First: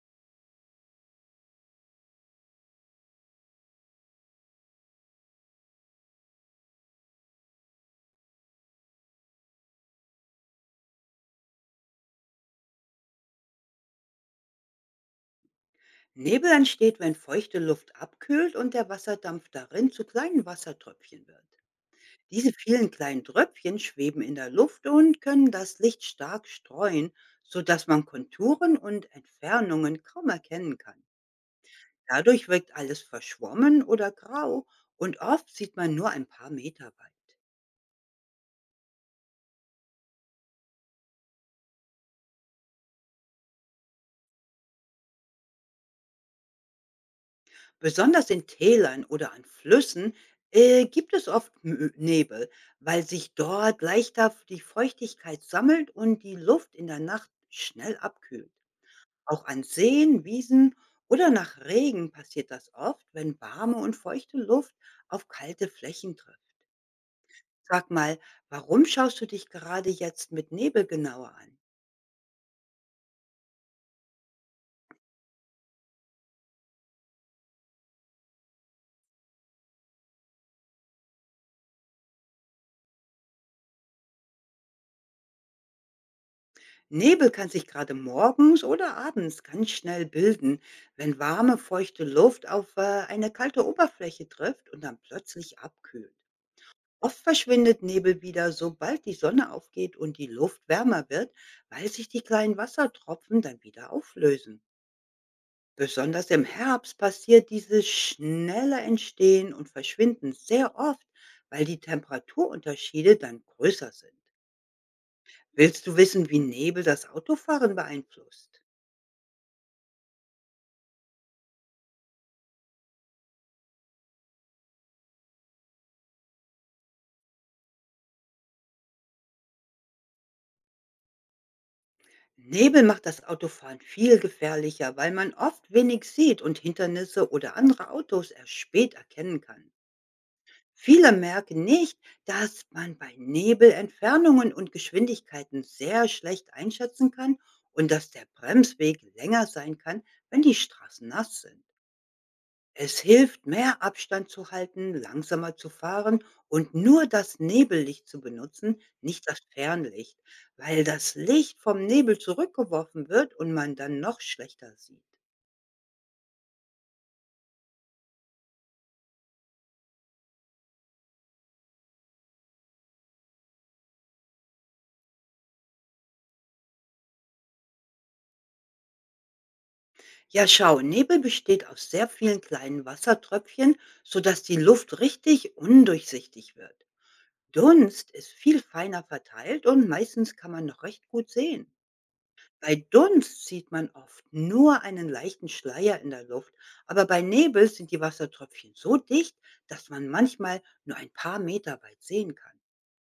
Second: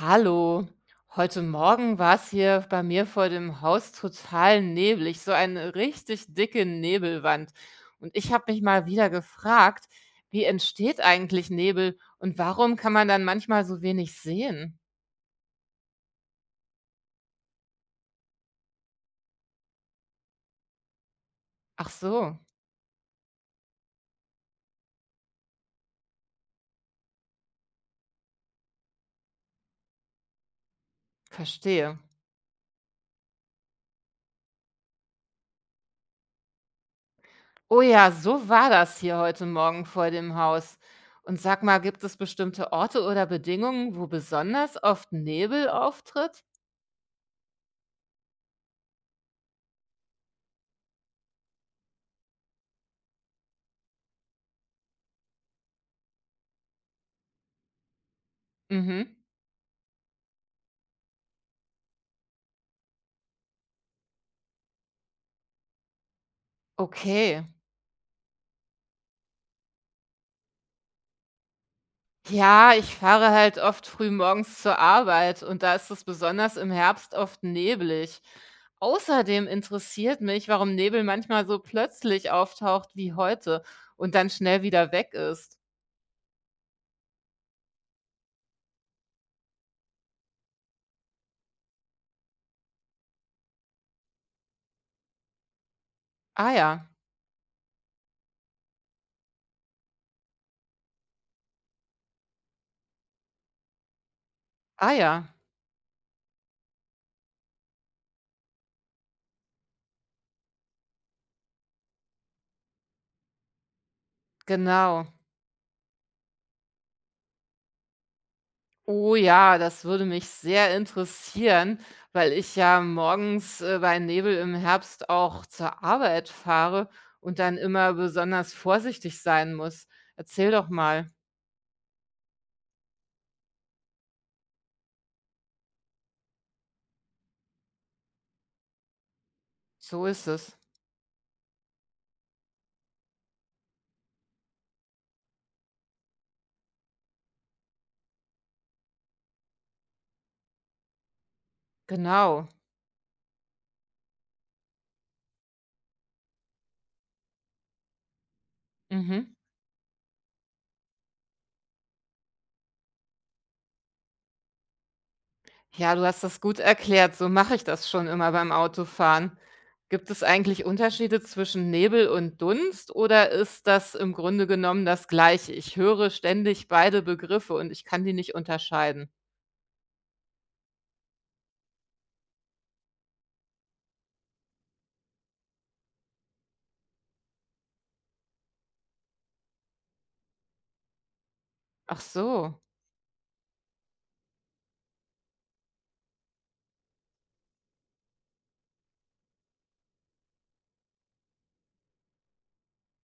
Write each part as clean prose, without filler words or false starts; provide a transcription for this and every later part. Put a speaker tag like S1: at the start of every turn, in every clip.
S1: Hallo. Heute Morgen war es hier bei mir vor dem Haus total neblig, so eine richtig dicke Nebelwand. Und ich habe mich mal wieder gefragt, wie entsteht eigentlich Nebel und warum kann man dann manchmal so wenig sehen?
S2: Nebel entsteht, wenn feuchte Luft abkühlt und der Wasserdampf darin zu kleinen Wassertröpfchen wird.
S1: Ach so,
S2: Diese vielen kleinen Tröpfchen schweben in der Luft und können das Licht stark streuen, sodass man Konturen und Entfernungen kaum erkennen kann.
S1: verstehe.
S2: Dadurch wirkt alles verschwommen oder grau und oft sieht man nur ein paar Meter weit.
S1: Oh ja, so war das hier heute Morgen vor dem Haus. Und sag mal, gibt es bestimmte Orte oder Bedingungen, wo besonders oft Nebel auftritt?
S2: Besonders in Tälern oder an Flüssen, gibt es oft Mö Nebel, weil sich dort leichter die Feuchtigkeit sammelt und die Luft in der Nacht schnell abkühlt.
S1: Mhm.
S2: Auch an Seen, Wiesen oder nach Regen passiert das oft, wenn warme und feuchte Luft auf kalte Flächen trifft.
S1: Okay.
S2: Sag mal, warum schaust du dich gerade jetzt mit Nebel genauer an?
S1: Ja, ich fahre halt oft früh morgens zur Arbeit und da ist es besonders im Herbst oft neblig. Außerdem interessiert mich, warum Nebel manchmal so plötzlich auftaucht wie heute und dann schnell wieder weg ist.
S2: Nebel kann sich gerade morgens oder abends ganz schnell bilden, wenn warme, feuchte Luft auf eine kalte Oberfläche trifft und dann plötzlich abkühlt.
S1: Ah ja,
S2: Oft verschwindet Nebel wieder, sobald die Sonne aufgeht und die Luft wärmer wird, weil sich die kleinen Wassertropfen dann wieder auflösen.
S1: ah ja,
S2: Besonders im Herbst passiert dieses schnelle Entstehen und Verschwinden sehr oft, weil die Temperaturunterschiede dann größer sind.
S1: genau.
S2: Willst du wissen, wie Nebel das Autofahren beeinflusst?
S1: Oh ja, das würde mich sehr interessieren, weil ich ja morgens bei Nebel im Herbst auch zur Arbeit fahre und dann immer besonders vorsichtig sein muss. Erzähl doch mal,
S2: Nebel macht das Autofahren viel gefährlicher, weil man oft wenig sieht und Hindernisse oder andere Autos erst spät erkennen kann.
S1: so ist es.
S2: Viele merken nicht, dass man bei Nebel Entfernungen und Geschwindigkeiten sehr schlecht einschätzen kann und dass der Bremsweg länger sein kann, wenn die Straßen nass sind.
S1: Genau.
S2: Es hilft, mehr Abstand zu halten, langsamer zu fahren und nur das Nebellicht zu benutzen, nicht
S1: Mhm.
S2: das Fernlicht, weil das Licht vom Nebel zurückgeworfen wird und man dann noch schlechter sieht.
S1: Ja, du hast das gut erklärt. So mache ich das schon immer beim Autofahren. Gibt es eigentlich Unterschiede zwischen Nebel und Dunst oder ist das im Grunde genommen das Gleiche? Ich höre ständig beide Begriffe und ich kann die nicht unterscheiden.
S2: Ja, schau, Nebel besteht aus sehr vielen kleinen Wassertröpfchen, sodass die Luft richtig undurchsichtig wird. Dunst ist viel feiner verteilt und meistens kann man noch recht gut sehen.
S1: Ach so.
S2: Bei Dunst sieht man oft nur einen leichten Schleier in der Luft, aber bei Nebel sind die Wassertröpfchen so dicht, dass man manchmal nur ein paar Meter weit sehen kann.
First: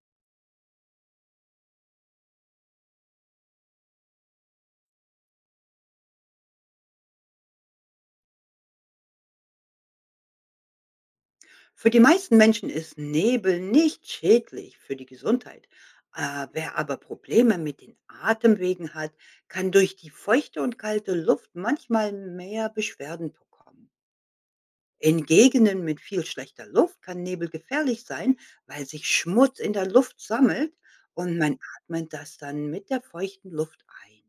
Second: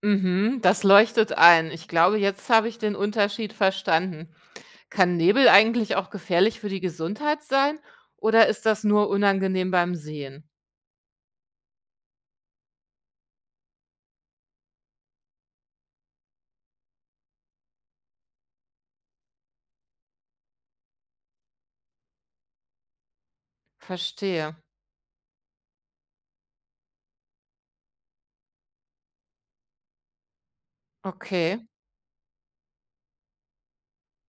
S1: Mhm, das leuchtet ein. Ich glaube, jetzt habe ich den Unterschied verstanden. Kann Nebel eigentlich auch gefährlich für die Gesundheit sein oder ist das nur unangenehm beim Sehen?
S2: Für die meisten Menschen ist Nebel nicht schädlich für die Gesundheit. Wer aber Probleme mit den Atemwegen hat, kann durch die feuchte und kalte Luft manchmal mehr Beschwerden bekommen.
S1: Verstehe.
S2: In Gegenden mit viel schlechter Luft kann Nebel gefährlich sein, weil sich Schmutz in der Luft sammelt und
S1: Okay.
S2: man atmet das dann mit der feuchten Luft ein.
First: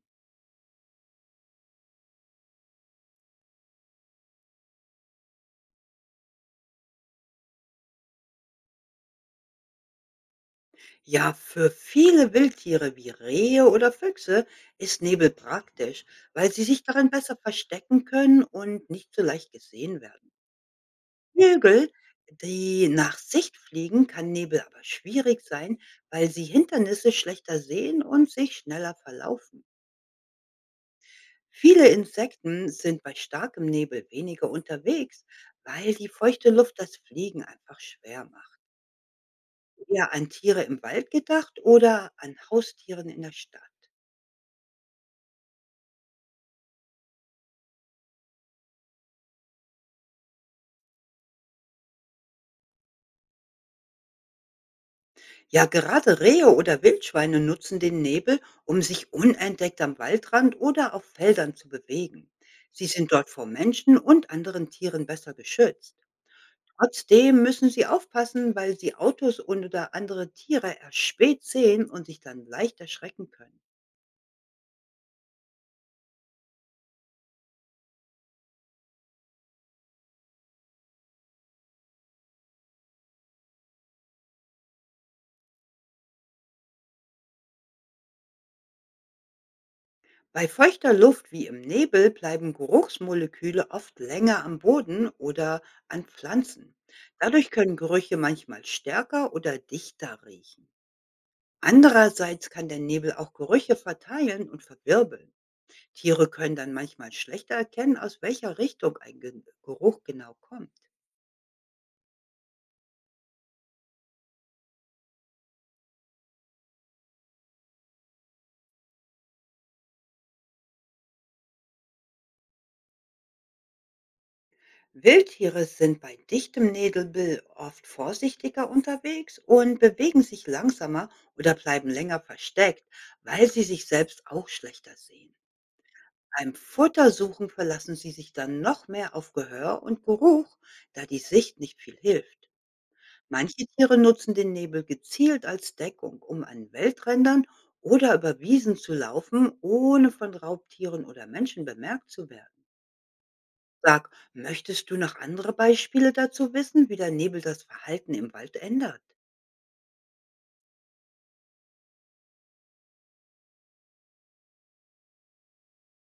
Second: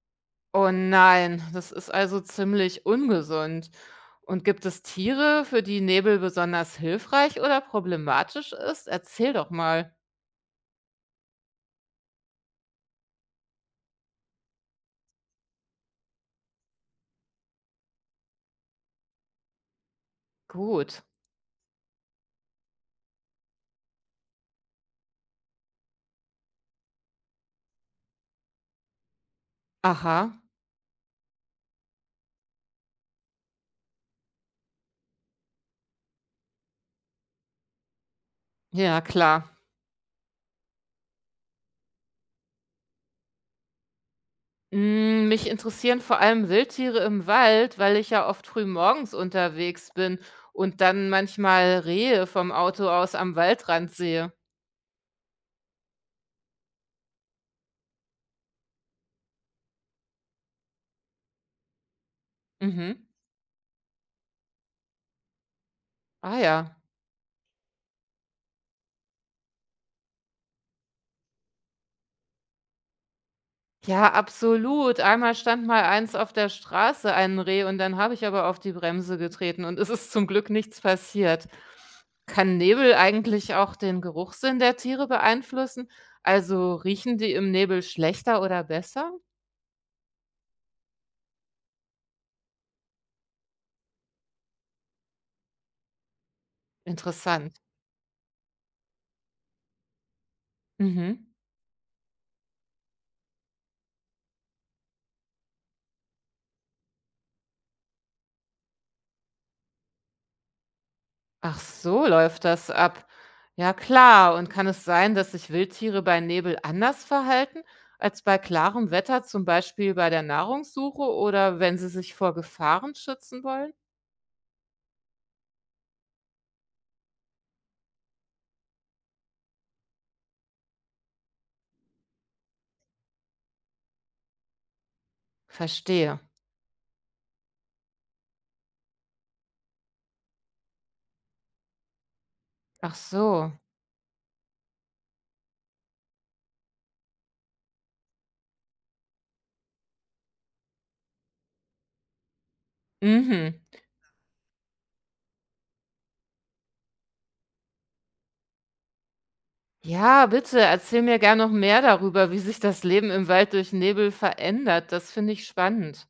S1: Oh nein, das ist also ziemlich ungesund. Und gibt es Tiere, für die Nebel besonders hilfreich oder problematisch ist? Erzähl doch mal.
S2: Ja, für viele Wildtiere wie Rehe oder Füchse ist Nebel praktisch, weil sie sich darin besser verstecken können und nicht so leicht gesehen werden.
S1: Gut.
S2: Vögel, die nach Sicht fliegen, kann Nebel aber schwierig sein, weil sie Hindernisse schlechter sehen und sich schneller verlaufen.
S1: Aha.
S2: Viele Insekten sind bei starkem Nebel weniger unterwegs, weil die feuchte Luft das Fliegen einfach schwer macht.
S1: Ja, klar.
S2: Eher an Tiere im Wald gedacht oder an Haustieren in der Stadt.
S1: Mm, mich interessieren vor allem Wildtiere im Wald, weil ich ja oft früh morgens unterwegs bin und dann manchmal Rehe vom Auto aus am Waldrand sehe.
S2: Ja, gerade Rehe oder Wildschweine nutzen den Nebel, um sich unentdeckt am Waldrand oder auf Feldern zu bewegen. Sie
S1: Mhm.
S2: sind dort vor Menschen und anderen Tieren besser geschützt.
S1: Ah ja.
S2: Trotzdem müssen sie aufpassen, weil sie Autos und oder andere Tiere erst spät sehen und sich dann leicht erschrecken können.
S1: Ja, absolut. Einmal stand mal eins auf der Straße, ein Reh, und dann habe ich aber auf die Bremse getreten und es ist zum Glück nichts passiert. Kann Nebel eigentlich auch den Geruchssinn der Tiere beeinflussen? Also riechen die im Nebel schlechter oder besser?
S2: Bei feuchter Luft wie im Nebel bleiben Geruchsmoleküle oft länger am Boden oder an Pflanzen. Dadurch
S1: Interessant.
S2: können Gerüche manchmal stärker oder dichter riechen.
S1: Mhm.
S2: Andererseits kann der Nebel auch Gerüche verteilen und verwirbeln. Tiere können dann manchmal schlechter erkennen, aus welcher Richtung ein Geruch genau kommt.
S1: Ach so, läuft das ab. Ja, klar. Und kann es sein, dass sich Wildtiere bei Nebel anders verhalten als bei klarem Wetter, zum Beispiel bei der Nahrungssuche oder wenn sie sich vor Gefahren schützen wollen?
S2: Wildtiere sind bei dichtem Nebel oft vorsichtiger unterwegs und bewegen sich langsamer oder bleiben länger versteckt, weil sie sich selbst auch schlechter sehen.
S1: Verstehe.
S2: Beim Futtersuchen verlassen sie sich dann noch mehr auf Gehör und Geruch, da die Sicht nicht viel hilft.
S1: Ach so.
S2: Manche Tiere nutzen den Nebel gezielt als Deckung, um an Waldrändern oder über Wiesen zu laufen, ohne von Raubtieren oder Menschen bemerkt zu werden.
S1: Mhm.
S2: Sag, möchtest du noch andere Beispiele dazu wissen, wie der Nebel das Verhalten im Wald ändert?
S1: Ja, bitte erzähl mir gern noch mehr darüber, wie sich das Leben im Wald durch Nebel verändert. Das finde ich spannend.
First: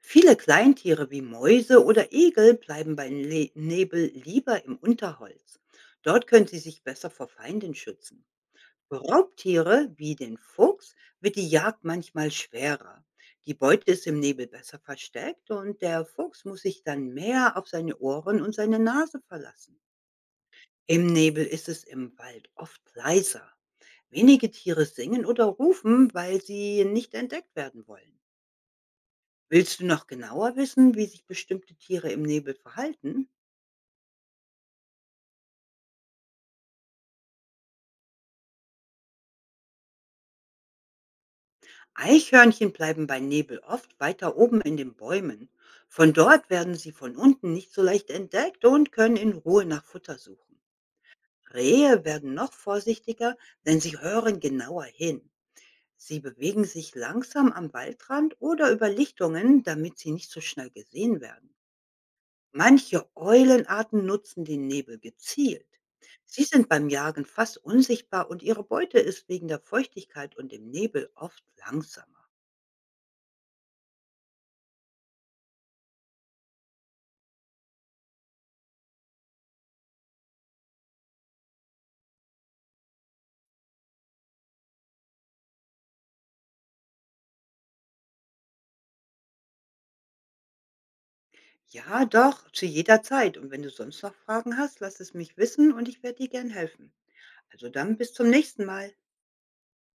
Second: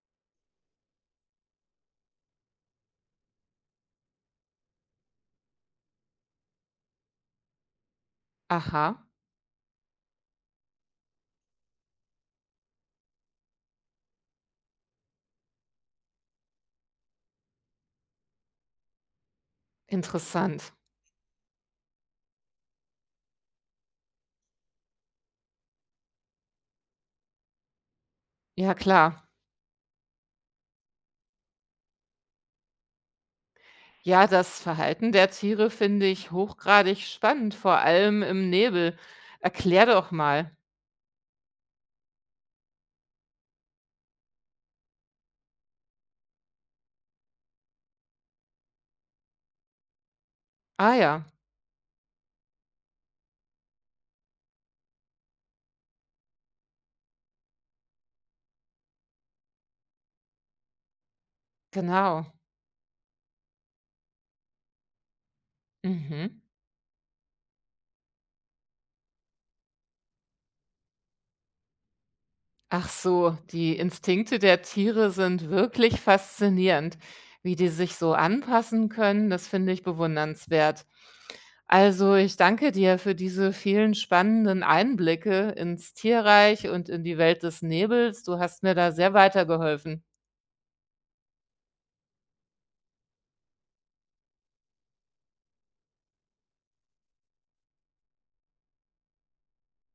S2: Viele Kleintiere wie Mäuse oder Igel bleiben bei Le Nebel lieber im Unterholz. Dort können sie sich besser vor Feinden schützen. Für
S1: Aha,
S2: Raubtiere wie den Fuchs wird die Jagd manchmal schwerer. Die Beute ist im Nebel besser versteckt und der Fuchs muss sich dann mehr auf seine Ohren und seine Nase verlassen.
S1: interessant.
S2: Im Nebel ist es im Wald oft leiser. Wenige Tiere singen oder rufen, weil sie nicht entdeckt werden wollen.
S1: Ja, klar.
S2: Willst du noch genauer wissen, wie sich bestimmte Tiere im Nebel verhalten?
S1: Ja, das Verhalten der Tiere finde ich hochgradig spannend, vor allem im Nebel. Erklär doch mal.
S2: Eichhörnchen bleiben bei Nebel oft weiter oben in den Bäumen. Von dort werden sie von unten nicht so leicht entdeckt und können in Ruhe nach Futter suchen.
S1: Ah ja,
S2: Rehe werden noch vorsichtiger, denn sie hören genauer hin. Sie bewegen sich langsam am Waldrand oder über Lichtungen, damit sie nicht so schnell gesehen werden.
S1: genau.
S2: Manche Eulenarten nutzen den Nebel gezielt.
S1: Mhm.
S2: Sie sind beim Jagen fast unsichtbar und ihre Beute ist wegen der Feuchtigkeit und dem Nebel oft langsamer.
S1: Ach so, die Instinkte der Tiere sind wirklich faszinierend. Wie die sich so anpassen können, das finde ich bewundernswert. Also, ich danke dir für diese vielen spannenden Einblicke ins Tierreich und in die Welt des Nebels. Du hast mir da sehr weitergeholfen.
S2: Ja, doch, zu jeder Zeit. Und wenn du sonst noch Fragen hast, lass es mich wissen und ich werde dir gern helfen. Also dann bis zum nächsten Mal.